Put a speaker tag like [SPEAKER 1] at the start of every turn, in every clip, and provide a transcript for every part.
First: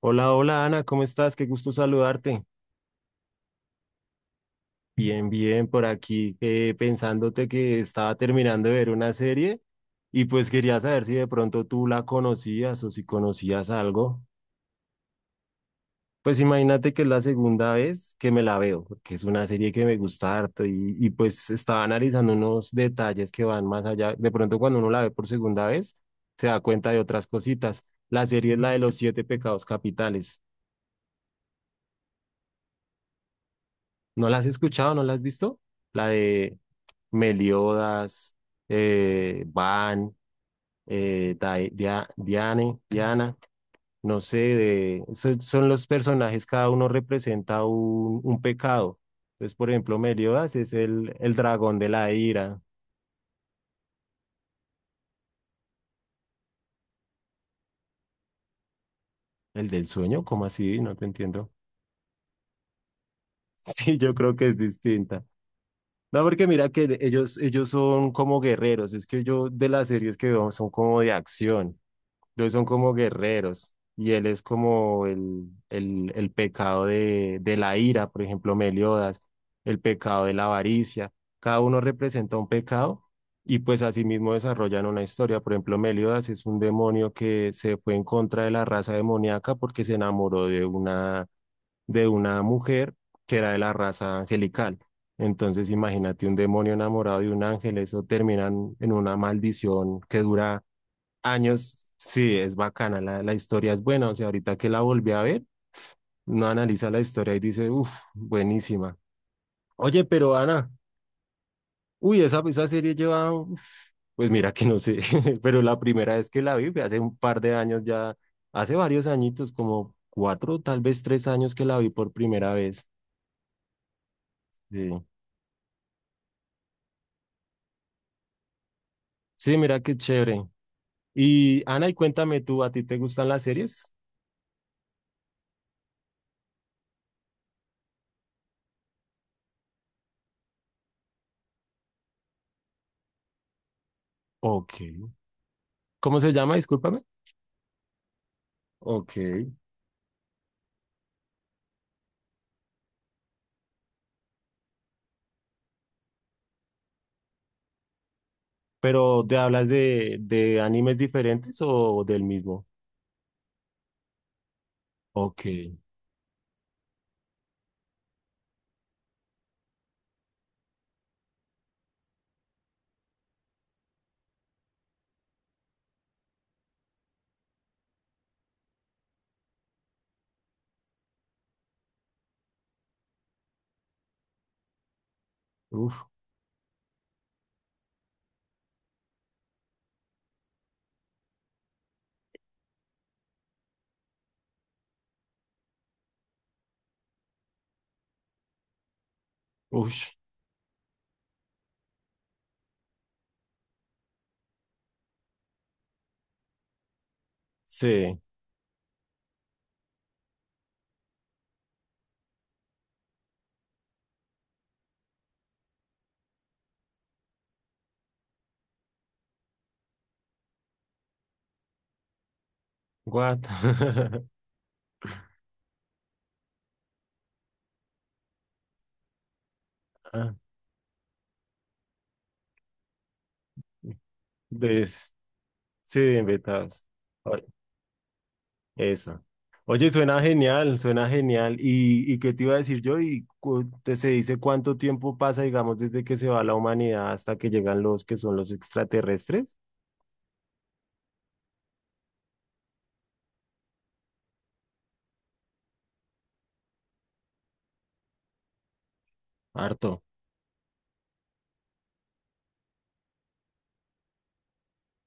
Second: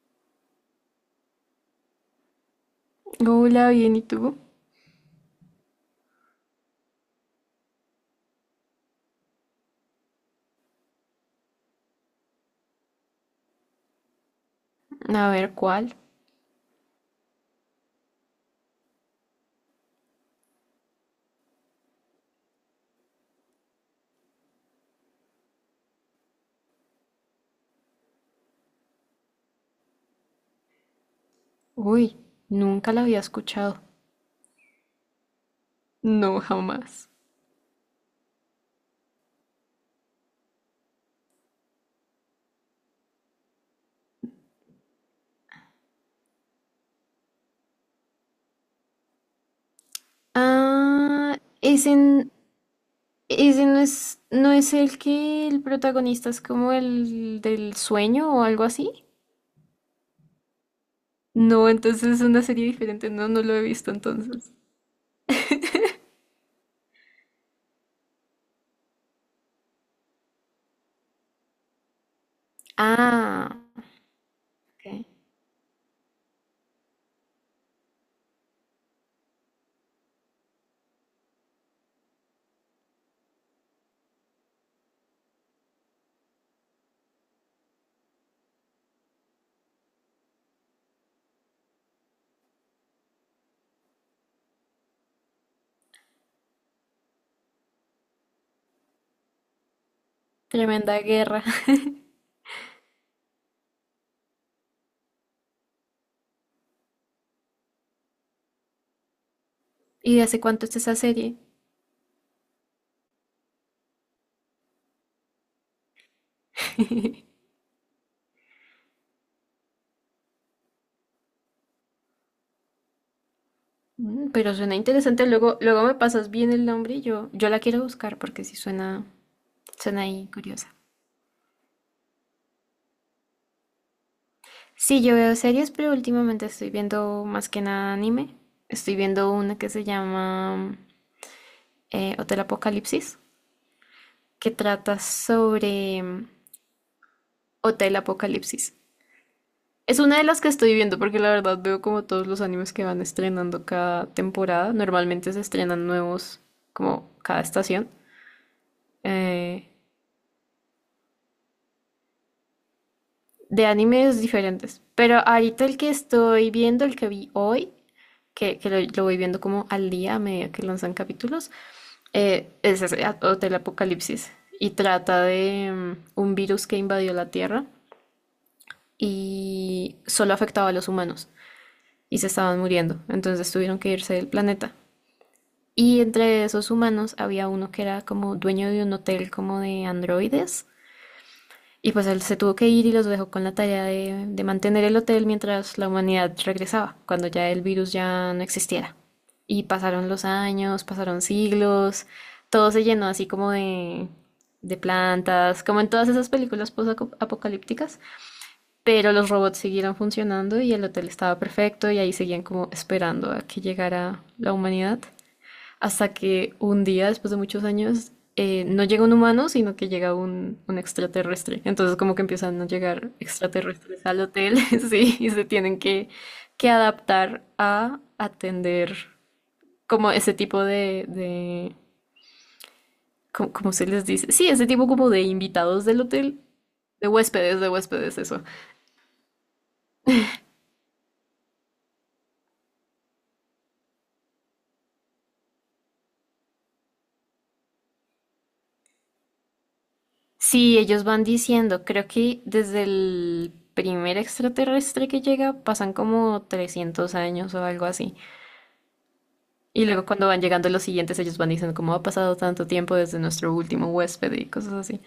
[SPEAKER 1] Hola, hola Ana, ¿cómo estás? Qué gusto saludarte.
[SPEAKER 2] Hola, bien, ¿y tú?
[SPEAKER 1] Bien, bien, por aquí pensándote que estaba terminando de ver una serie y pues quería saber si de pronto tú la conocías o si conocías algo.
[SPEAKER 2] A ver, ¿cuál?
[SPEAKER 1] Pues imagínate que es la segunda vez que me la veo, porque es una serie que me gusta harto y pues estaba analizando unos detalles que van más allá. De pronto cuando uno la ve por segunda vez, se da cuenta de otras cositas. La serie es la de los siete pecados capitales.
[SPEAKER 2] Uy, nunca la había escuchado.
[SPEAKER 1] ¿No la has escuchado? ¿No la has visto? La
[SPEAKER 2] No,
[SPEAKER 1] de...
[SPEAKER 2] jamás.
[SPEAKER 1] Meliodas, Van, Diane, Diana, no sé, son los personajes, cada uno representa un pecado. Entonces, por ejemplo, Meliodas es el
[SPEAKER 2] Ah,
[SPEAKER 1] dragón de
[SPEAKER 2] ese,
[SPEAKER 1] la ira,
[SPEAKER 2] ese no es, no es el que el protagonista es como el del sueño o algo así.
[SPEAKER 1] el del sueño, ¿cómo así? No te entiendo.
[SPEAKER 2] No, entonces es una serie diferente. No, no lo he visto
[SPEAKER 1] Sí, yo creo que
[SPEAKER 2] entonces.
[SPEAKER 1] es distinta. No, porque mira que ellos son como guerreros, es que yo de las series que veo son como de acción. Los son como
[SPEAKER 2] Ah,
[SPEAKER 1] guerreros y él es
[SPEAKER 2] ok.
[SPEAKER 1] como el pecado de la ira, por ejemplo, Meliodas, el pecado de la avaricia. Cada uno representa un pecado y pues asimismo desarrollan una historia. Por ejemplo, Meliodas es un demonio que se fue en contra de la raza demoníaca porque se enamoró de una mujer que era de la raza angelical. Entonces, imagínate un demonio enamorado de un ángel, eso terminan en una maldición que dura
[SPEAKER 2] Tremenda guerra.
[SPEAKER 1] años, sí, es bacana, la historia es buena, o sea, ahorita que la volví a ver, uno analiza la historia y dice, uff, buenísima. Oye,
[SPEAKER 2] ¿Y de
[SPEAKER 1] pero
[SPEAKER 2] hace cuánto
[SPEAKER 1] Ana,
[SPEAKER 2] está esa serie?
[SPEAKER 1] uy, esa serie lleva, uf, pues mira que no sé, pero la primera vez que la vi fue hace un par de años ya, hace varios añitos, como 4, tal vez 3 años que la vi por primera vez.
[SPEAKER 2] Mm, pero suena
[SPEAKER 1] Sí,
[SPEAKER 2] interesante. Luego, luego me pasas bien el nombre y yo la quiero buscar porque sí suena.
[SPEAKER 1] sí, mira qué
[SPEAKER 2] Suena ahí
[SPEAKER 1] chévere.
[SPEAKER 2] curiosa.
[SPEAKER 1] Y Ana, y cuéntame tú, ¿a ti te gustan las series?
[SPEAKER 2] Sí, yo veo series, pero últimamente estoy viendo más que nada anime. Estoy viendo una que se llama Hotel Apocalipsis, que
[SPEAKER 1] Ok.
[SPEAKER 2] trata sobre
[SPEAKER 1] ¿Cómo
[SPEAKER 2] mm.
[SPEAKER 1] se llama? Discúlpame.
[SPEAKER 2] Hotel Apocalipsis.
[SPEAKER 1] Ok.
[SPEAKER 2] Es una de las que estoy viendo porque la verdad veo como todos los animes que van estrenando cada temporada. Normalmente se estrenan nuevos como cada estación
[SPEAKER 1] Pero ¿te hablas
[SPEAKER 2] eh,
[SPEAKER 1] de animes diferentes o del mismo?
[SPEAKER 2] de animes diferentes. Pero
[SPEAKER 1] Ok.
[SPEAKER 2] ahorita el que estoy viendo, el que vi hoy, que lo voy viendo como al día a medida que lanzan capítulos, es ese, Hotel Apocalipsis y trata de mm, un virus que invadió la Tierra y solo afectaba a los humanos y se estaban muriendo, entonces tuvieron que irse del planeta. Y
[SPEAKER 1] Uf,
[SPEAKER 2] entre esos humanos había uno que era como dueño de un hotel como de androides. Y pues él se tuvo que ir y los dejó con la tarea de mantener el hotel mientras la humanidad regresaba, cuando ya el virus ya no existiera. Y pasaron
[SPEAKER 1] ush.
[SPEAKER 2] los años, pasaron siglos, todo se llenó así como de plantas, como en todas esas películas post-apocalípticas,
[SPEAKER 1] Sí.
[SPEAKER 2] pero los robots siguieron funcionando y el hotel estaba perfecto y ahí seguían como esperando a que llegara la humanidad. Hasta que un día, después de muchos años, no llega un humano, sino que llega un extraterrestre. Entonces como que empiezan a llegar
[SPEAKER 1] What?
[SPEAKER 2] extraterrestres al hotel, sí, y se tienen que adaptar a atender como ese
[SPEAKER 1] Ah,
[SPEAKER 2] tipo de ¿cómo, cómo se les dice? Sí, ese tipo como
[SPEAKER 1] Des,
[SPEAKER 2] de invitados
[SPEAKER 1] sí,
[SPEAKER 2] del
[SPEAKER 1] de
[SPEAKER 2] hotel,
[SPEAKER 1] invitados. Oye,
[SPEAKER 2] de huéspedes, eso.
[SPEAKER 1] eso. Oye, suena genial, suena genial. ¿Y qué te iba a decir yo? ¿Y se dice cuánto tiempo pasa, digamos, desde que se va la humanidad hasta que llegan los que son los extraterrestres?
[SPEAKER 2] Sí, ellos van diciendo, creo que desde el primer extraterrestre que llega pasan como 300 años o algo así. Y
[SPEAKER 1] Harto.
[SPEAKER 2] luego cuando van llegando los siguientes, ellos van diciendo como ha pasado tanto tiempo desde nuestro último huésped y cosas así.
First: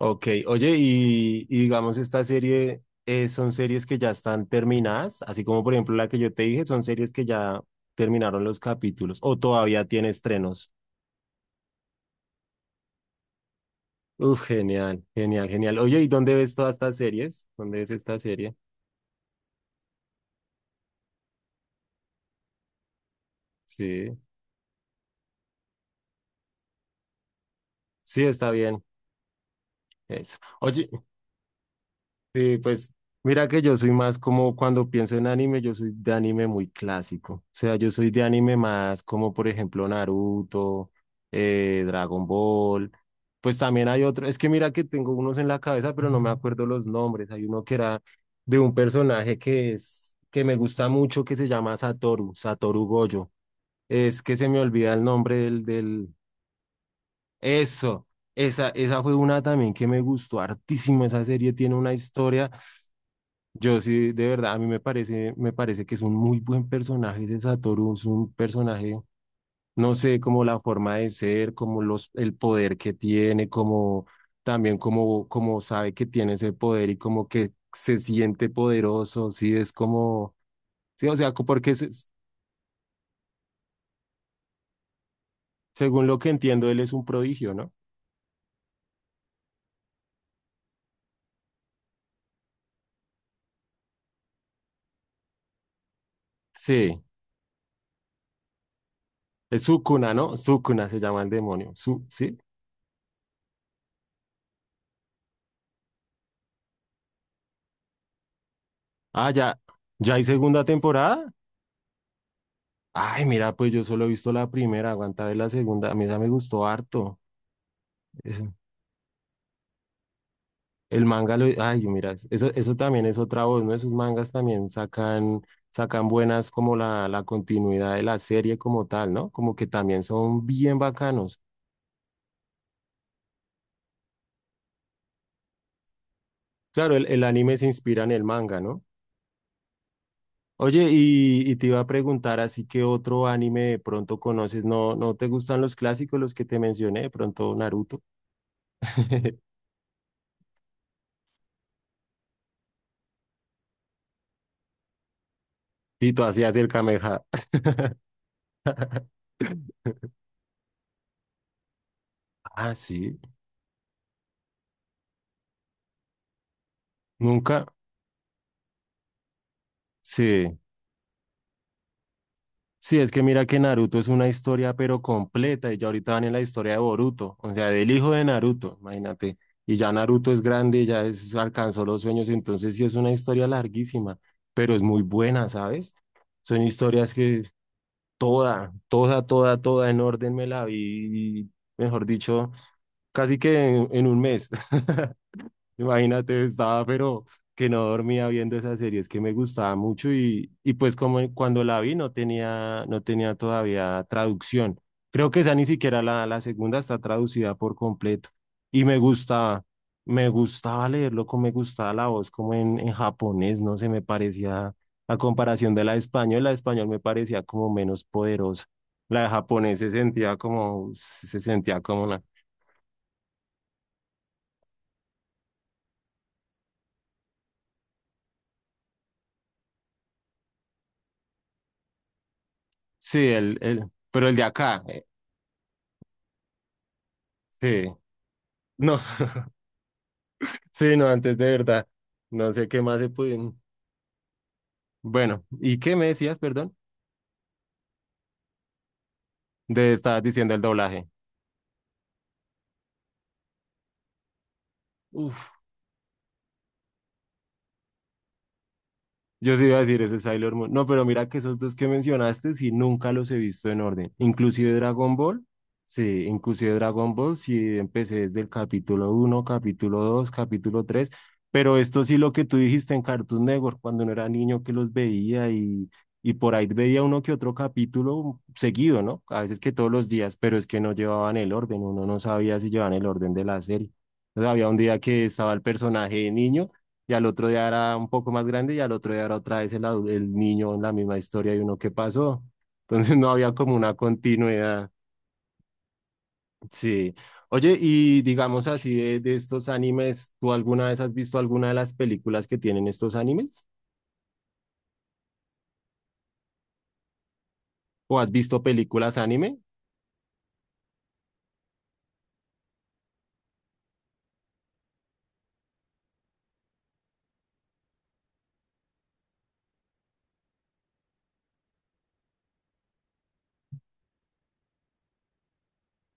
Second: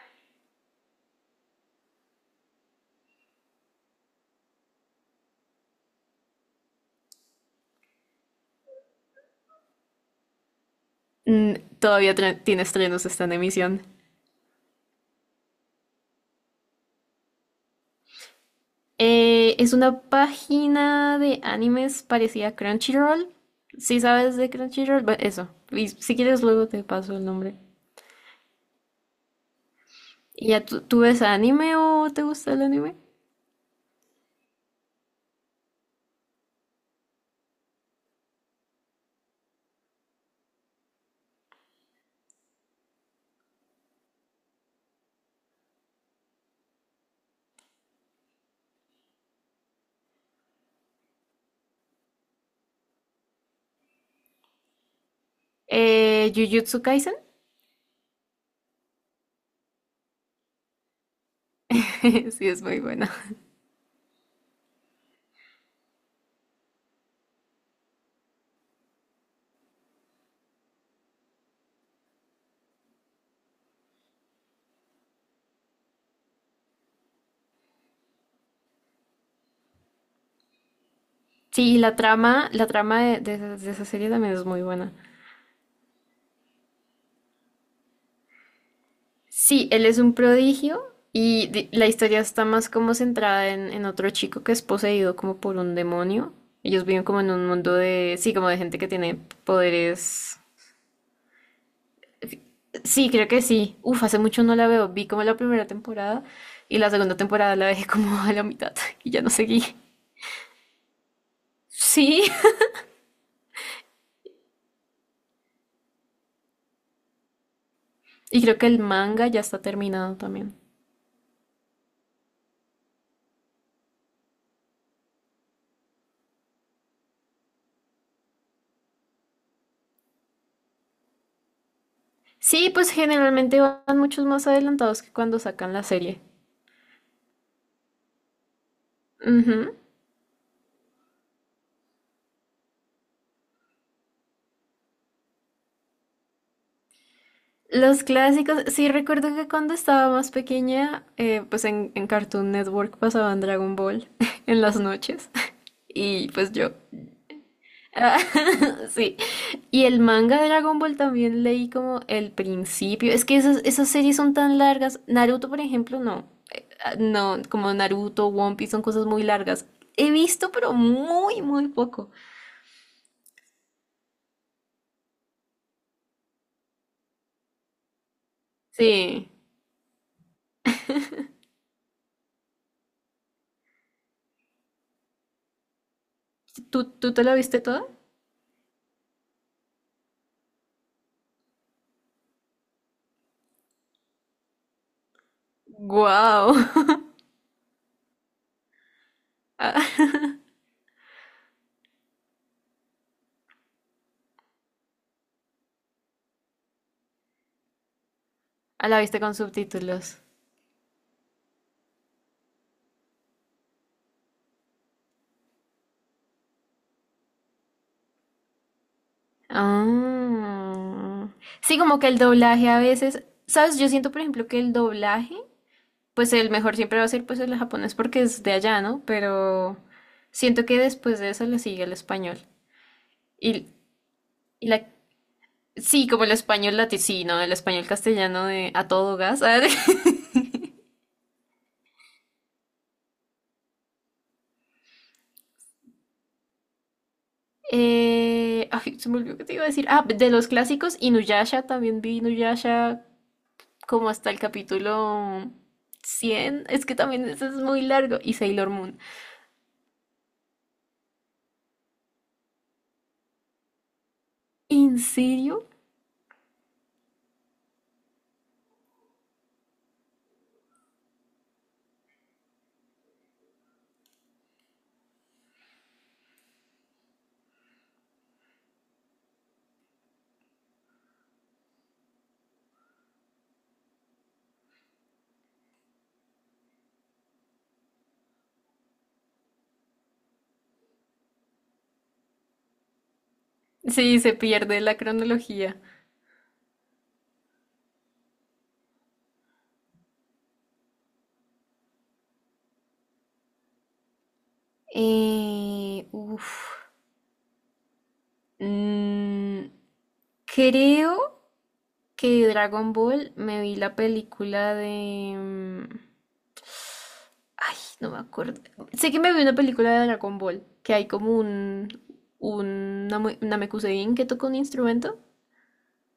[SPEAKER 1] Ok, oye, y digamos, esta serie son series que ya están terminadas, así como por ejemplo la que yo te dije, son series que ya terminaron los capítulos o todavía tiene estrenos.
[SPEAKER 2] Mm, tiene estrenos, está en emisión.
[SPEAKER 1] Uf, genial, genial, genial. Oye, ¿y dónde ves todas estas series? ¿Dónde ves esta serie?
[SPEAKER 2] Es una página de animes parecida a Crunchyroll. Si
[SPEAKER 1] Sí,
[SPEAKER 2] sabes de Crunchyroll, bueno, eso. Y si quieres luego te paso el nombre.
[SPEAKER 1] sí, está bien. Eso.
[SPEAKER 2] ¿Y ya tú,
[SPEAKER 1] Oye,
[SPEAKER 2] tú ves anime o te gusta
[SPEAKER 1] sí,
[SPEAKER 2] el
[SPEAKER 1] pues
[SPEAKER 2] anime?
[SPEAKER 1] mira que yo soy más como cuando pienso en anime, yo soy de anime muy clásico. O sea, yo soy de anime más como por ejemplo Naruto, Dragon Ball. Pues también hay otro, es que mira que tengo unos en la cabeza, pero no me acuerdo los nombres. Hay uno que era de un personaje que es que me gusta mucho que se llama Satoru Gojo. Es que se me olvida el nombre del...
[SPEAKER 2] Jujutsu Kaisen.
[SPEAKER 1] Eso, esa fue una también que me gustó hartísimo. Esa serie tiene una
[SPEAKER 2] Sí,
[SPEAKER 1] historia.
[SPEAKER 2] es muy buena.
[SPEAKER 1] Yo sí, de verdad, a mí me parece que es un muy buen personaje ese Satoru, es un personaje, no sé, como la forma de ser, como el poder que tiene, como también como sabe que tiene ese poder y como que se siente poderoso, sí, es como, sí, o sea, porque
[SPEAKER 2] Sí, y la trama de esa serie también es muy buena.
[SPEAKER 1] según lo que entiendo, él es un prodigio, ¿no?
[SPEAKER 2] Sí, él es un prodigio y la historia está más como centrada en otro chico que es poseído como por un demonio. Ellos
[SPEAKER 1] Sí,
[SPEAKER 2] viven como en un mundo de, sí, como de gente que tiene
[SPEAKER 1] es Sukuna, ¿no?
[SPEAKER 2] poderes.
[SPEAKER 1] Sukuna se llama el demonio, ¿sí?
[SPEAKER 2] Sí, creo que sí. Uf, hace mucho no la veo. Vi como la primera temporada y la segunda temporada la dejé como a la mitad y ya
[SPEAKER 1] Ah,
[SPEAKER 2] no
[SPEAKER 1] ya,
[SPEAKER 2] seguí.
[SPEAKER 1] ya hay segunda temporada.
[SPEAKER 2] Sí,
[SPEAKER 1] Ay, mira, pues yo solo he visto la primera, aguanta ver la segunda. A mí esa me gustó harto.
[SPEAKER 2] y
[SPEAKER 1] Eso.
[SPEAKER 2] creo que el manga ya está terminado también.
[SPEAKER 1] El manga lo. Ay, mira, eso también es otra voz, ¿no? Esos mangas también sacan, sacan buenas como la continuidad de la serie como tal, ¿no? Como que también son bien bacanos.
[SPEAKER 2] Sí, pues generalmente van muchos más adelantados que cuando sacan la serie.
[SPEAKER 1] Claro, el anime se inspira en el manga, ¿no?
[SPEAKER 2] Ujú.
[SPEAKER 1] Oye, y te iba a preguntar, así que otro anime de pronto conoces, ¿no, no te gustan los clásicos, los que te mencioné, de pronto Naruto?
[SPEAKER 2] Los clásicos, sí recuerdo que cuando estaba más pequeña, pues en Cartoon Network pasaban Dragon Ball en las noches.
[SPEAKER 1] Y tú
[SPEAKER 2] Y pues
[SPEAKER 1] hacías el
[SPEAKER 2] yo.
[SPEAKER 1] Kameha.
[SPEAKER 2] Ah, sí. Y el manga de Dragon Ball también leí como el
[SPEAKER 1] Ah,
[SPEAKER 2] principio.
[SPEAKER 1] sí.
[SPEAKER 2] Es que esas, esas series son tan largas. Naruto, por ejemplo, no. No,
[SPEAKER 1] Nunca.
[SPEAKER 2] como Naruto, One Piece son cosas muy largas. He visto,
[SPEAKER 1] Sí.
[SPEAKER 2] pero muy, muy poco.
[SPEAKER 1] Sí, es que mira que Naruto es una historia pero completa y ya ahorita van en la historia de Boruto, o sea, del hijo de Naruto,
[SPEAKER 2] Sí.
[SPEAKER 1] imagínate. Y ya Naruto es grande, ya es, alcanzó los sueños, entonces sí es una historia larguísima, pero es muy buena, ¿sabes? Son
[SPEAKER 2] ¿Tú,
[SPEAKER 1] historias
[SPEAKER 2] tú te la
[SPEAKER 1] que
[SPEAKER 2] viste toda?
[SPEAKER 1] toda, toda, toda, toda en orden me la vi, mejor dicho, casi que en un mes. Imagínate,
[SPEAKER 2] ¡Guau!
[SPEAKER 1] estaba, pero que no dormía viendo esa serie, es que me gustaba mucho
[SPEAKER 2] Ah,
[SPEAKER 1] y pues como cuando la vi no tenía todavía traducción. Creo que esa ni siquiera la segunda está traducida por completo. Y me
[SPEAKER 2] ¿La viste con
[SPEAKER 1] gustaba,
[SPEAKER 2] subtítulos?
[SPEAKER 1] me gustaba leerlo, como me gustaba la voz, como en japonés, no sé, me parecía, a comparación de la de español me parecía como menos poderosa. La de japonés se sentía como,
[SPEAKER 2] Ah.
[SPEAKER 1] se
[SPEAKER 2] Sí,
[SPEAKER 1] sentía
[SPEAKER 2] como
[SPEAKER 1] como
[SPEAKER 2] que el
[SPEAKER 1] una,
[SPEAKER 2] doblaje a veces, ¿sabes? Yo siento, por ejemplo, que el doblaje, pues el mejor siempre va a ser pues el japonés porque es de allá, ¿no? Pero siento que después de eso le sigue el español.
[SPEAKER 1] sí,
[SPEAKER 2] Y,
[SPEAKER 1] pero el de
[SPEAKER 2] y
[SPEAKER 1] acá,
[SPEAKER 2] la... Sí, como el español latino, el español
[SPEAKER 1] sí.
[SPEAKER 2] castellano de a
[SPEAKER 1] No,
[SPEAKER 2] todo gas.
[SPEAKER 1] sí, no, antes de verdad. No sé qué más se pueden. Bueno, ¿y qué me decías, perdón?
[SPEAKER 2] Ay, se me olvidó que te iba a decir.
[SPEAKER 1] De
[SPEAKER 2] Ah,
[SPEAKER 1] estar
[SPEAKER 2] de los
[SPEAKER 1] diciendo el
[SPEAKER 2] clásicos,
[SPEAKER 1] doblaje.
[SPEAKER 2] Inuyasha, también vi Inuyasha como hasta el capítulo
[SPEAKER 1] Uf.
[SPEAKER 2] 100. Es que también ese es muy largo. Y Sailor Moon.
[SPEAKER 1] Yo sí iba a decir ese es Sailor Moon. No, pero mira que esos dos que mencionaste, sí, nunca los he visto en orden. Inclusive
[SPEAKER 2] ¿En
[SPEAKER 1] Dragon Ball,
[SPEAKER 2] serio?
[SPEAKER 1] sí, inclusive Dragon Ball, sí, empecé desde el capítulo uno capítulo 2 capítulo 3 pero esto sí lo que tú dijiste en Cartoon Network, cuando no era niño que los veía y por ahí veía uno que otro capítulo seguido, ¿no? A veces que todos los días, pero es que no llevaban el orden, uno no sabía si llevaban el orden de la serie. Entonces, había un día que estaba el personaje de niño y al otro día era un poco más grande y al otro día era otra vez el niño, la misma historia y uno, ¿qué pasó? Entonces no había como una
[SPEAKER 2] Sí, se pierde
[SPEAKER 1] continuidad.
[SPEAKER 2] la cronología.
[SPEAKER 1] Sí. Oye, y digamos así de estos animes, ¿tú alguna vez has visto alguna de las películas que tienen estos animes?
[SPEAKER 2] Uf.
[SPEAKER 1] ¿O has visto películas anime?
[SPEAKER 2] Mm, creo que Dragon Ball me vi la película de... mm, ay, no me acuerdo. Sé que me vi una película de Dragon Ball, que hay como un Namekusein que toca un instrumento.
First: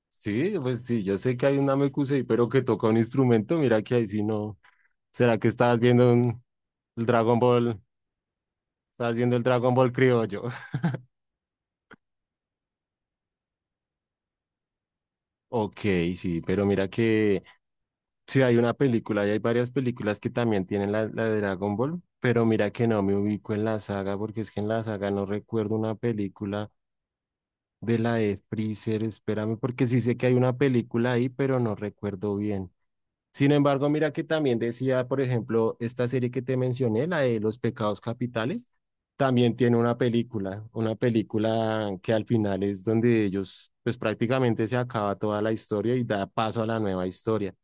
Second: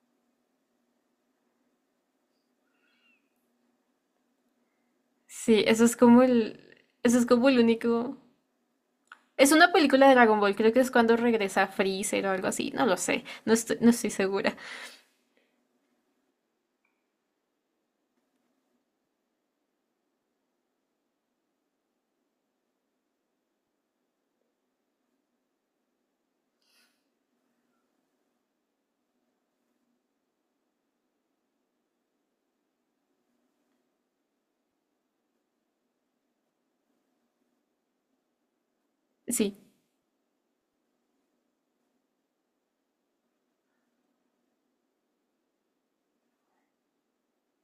[SPEAKER 1] Sí, pues sí, yo sé que hay un Namekusei, pero que toca un instrumento, mira que ahí sí no. ¿Será que
[SPEAKER 2] Sí,
[SPEAKER 1] estabas
[SPEAKER 2] eso es
[SPEAKER 1] viendo
[SPEAKER 2] como el...
[SPEAKER 1] el
[SPEAKER 2] Eso es
[SPEAKER 1] Dragon
[SPEAKER 2] como el
[SPEAKER 1] Ball?
[SPEAKER 2] único...
[SPEAKER 1] Estabas viendo el
[SPEAKER 2] Es una
[SPEAKER 1] Dragon Ball
[SPEAKER 2] película de Dragon
[SPEAKER 1] criollo.
[SPEAKER 2] Ball, creo que es cuando regresa Freezer o algo así, no lo sé, no estoy, no estoy segura.
[SPEAKER 1] Ok, sí, pero mira que sí, hay una película y hay varias películas que también tienen la de Dragon Ball, pero mira que no me ubico en la saga porque es que en la saga no recuerdo una película de la de Freezer, espérame, porque sí sé que hay una película ahí, pero no recuerdo bien. Sin embargo, mira que también decía, por ejemplo, esta serie que te mencioné, la de Los Pecados Capitales, también
[SPEAKER 2] Sí.
[SPEAKER 1] tiene una película que al final es donde ellos, pues prácticamente se acaba toda la historia y da paso a la nueva historia,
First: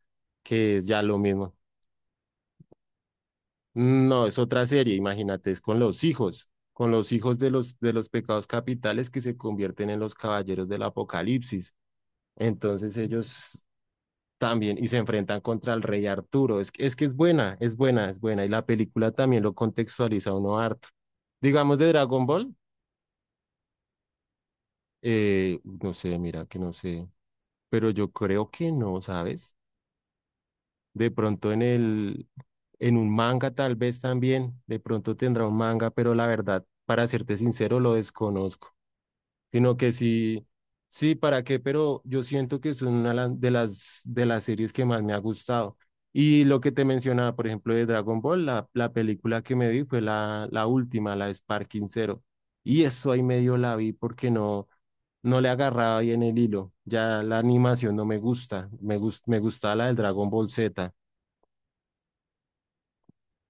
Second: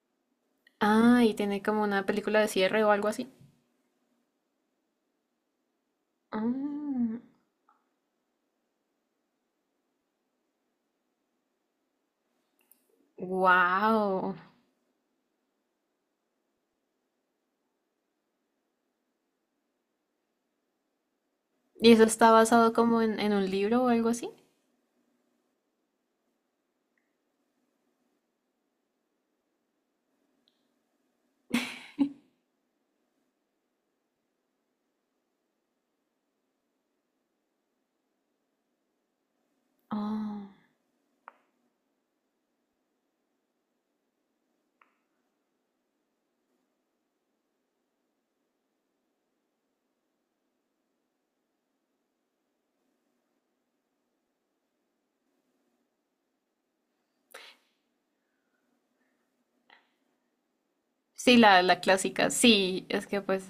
[SPEAKER 1] que es ya lo
[SPEAKER 2] Ah, y
[SPEAKER 1] mismo.
[SPEAKER 2] tiene como una película de cierre o algo así.
[SPEAKER 1] No, es otra serie, imagínate, es con los hijos de los pecados capitales que se convierten en los caballeros del Apocalipsis. Entonces ellos
[SPEAKER 2] Wow.
[SPEAKER 1] también y se enfrentan contra el rey Arturo. Es que es buena, es buena, es buena. Y la película también lo contextualiza a uno harto. Digamos de
[SPEAKER 2] ¿Y eso
[SPEAKER 1] Dragon
[SPEAKER 2] está
[SPEAKER 1] Ball,
[SPEAKER 2] basado como en un libro o algo así?
[SPEAKER 1] no sé, mira que no sé, pero yo creo que no, ¿sabes? De pronto en un manga tal vez también, de pronto tendrá un manga, pero la verdad, para serte sincero, lo desconozco. Sino que sí,
[SPEAKER 2] Oh.
[SPEAKER 1] sí, ¿para qué? Pero yo siento que es una de las series que más me ha gustado. Y lo que te mencionaba, por ejemplo, de Dragon Ball, la película que me vi fue la última, la de Sparking Zero. Y eso ahí medio la vi porque no, no le agarraba bien el hilo. Ya la animación no me gusta, me gustaba la del Dragon Ball Z.
[SPEAKER 2] Sí, la clásica. Sí, es que pues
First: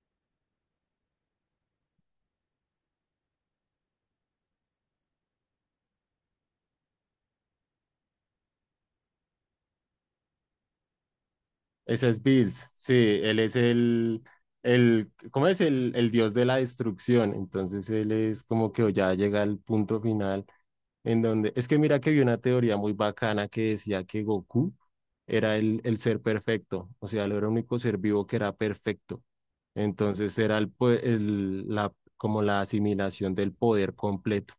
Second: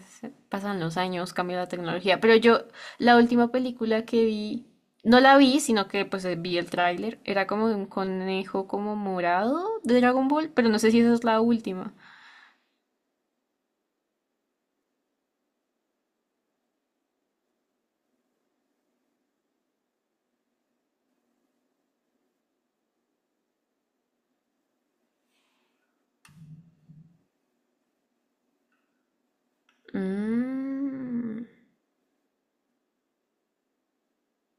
[SPEAKER 2] pasan los años, cambia la tecnología. Pero yo, la última película que vi, no la vi, sino que pues vi el tráiler. Era como de un conejo como morado de Dragon Ball, pero no sé si esa es la última.
[SPEAKER 1] Ese es Bills, sí, él es el ¿cómo es? El dios de la destrucción. Entonces él es como que ya llega al punto final en donde, es que mira que vi una teoría muy bacana que decía que Goku era el ser perfecto, o sea, él era el único ser vivo que era perfecto. Entonces era el, po-
[SPEAKER 2] Mm,
[SPEAKER 1] el- la, como la asimilación del poder completo.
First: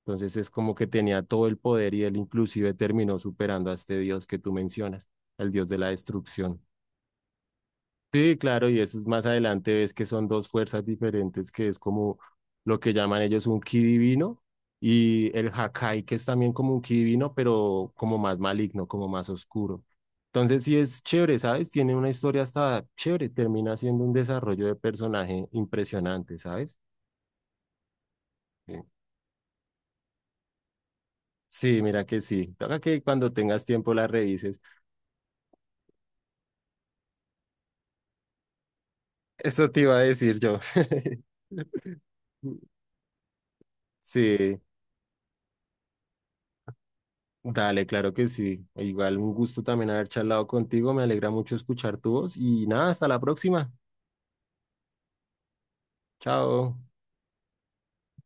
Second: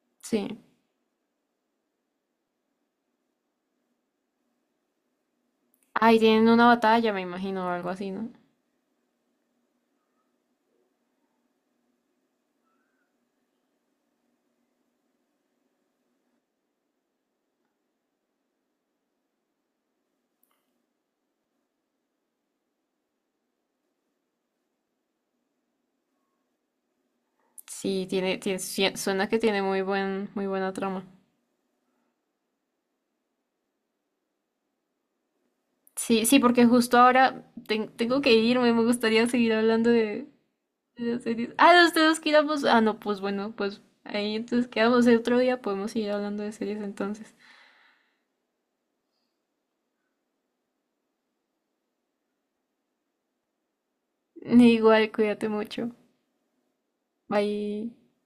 [SPEAKER 1] Entonces es
[SPEAKER 2] sí.
[SPEAKER 1] como que tenía todo el poder y él inclusive terminó superando a este dios que tú mencionas, el dios de la
[SPEAKER 2] Ahí tienen
[SPEAKER 1] destrucción.
[SPEAKER 2] una batalla, me imagino, o algo así, ¿no?
[SPEAKER 1] Sí, claro, y eso es más adelante, ves que son dos fuerzas diferentes, que es como lo que llaman ellos un ki divino y el Hakai, que es también como un ki divino, pero como más maligno, como más oscuro. Entonces sí es chévere, ¿sabes? Tiene una historia hasta chévere, termina siendo un desarrollo de personaje impresionante, ¿sabes?
[SPEAKER 2] Sí,
[SPEAKER 1] Sí,
[SPEAKER 2] suena que tiene muy muy buena trama.
[SPEAKER 1] sí, mira que sí. Toca que cuando tengas tiempo la revises.
[SPEAKER 2] Sí, sí, porque justo ahora tengo que irme, me gustaría seguir
[SPEAKER 1] Eso te
[SPEAKER 2] hablando
[SPEAKER 1] iba a decir yo.
[SPEAKER 2] de las series. Ah, los dos quedamos. Ah, no, pues bueno, pues ahí
[SPEAKER 1] Sí.
[SPEAKER 2] entonces quedamos. El otro día podemos seguir hablando de series entonces.
[SPEAKER 1] Dale, claro que sí. Igual un gusto también haber charlado contigo. Me alegra mucho escuchar tu voz y nada, hasta la próxima.
[SPEAKER 2] Igual, cuídate mucho.
[SPEAKER 1] Chao.
[SPEAKER 2] Bye.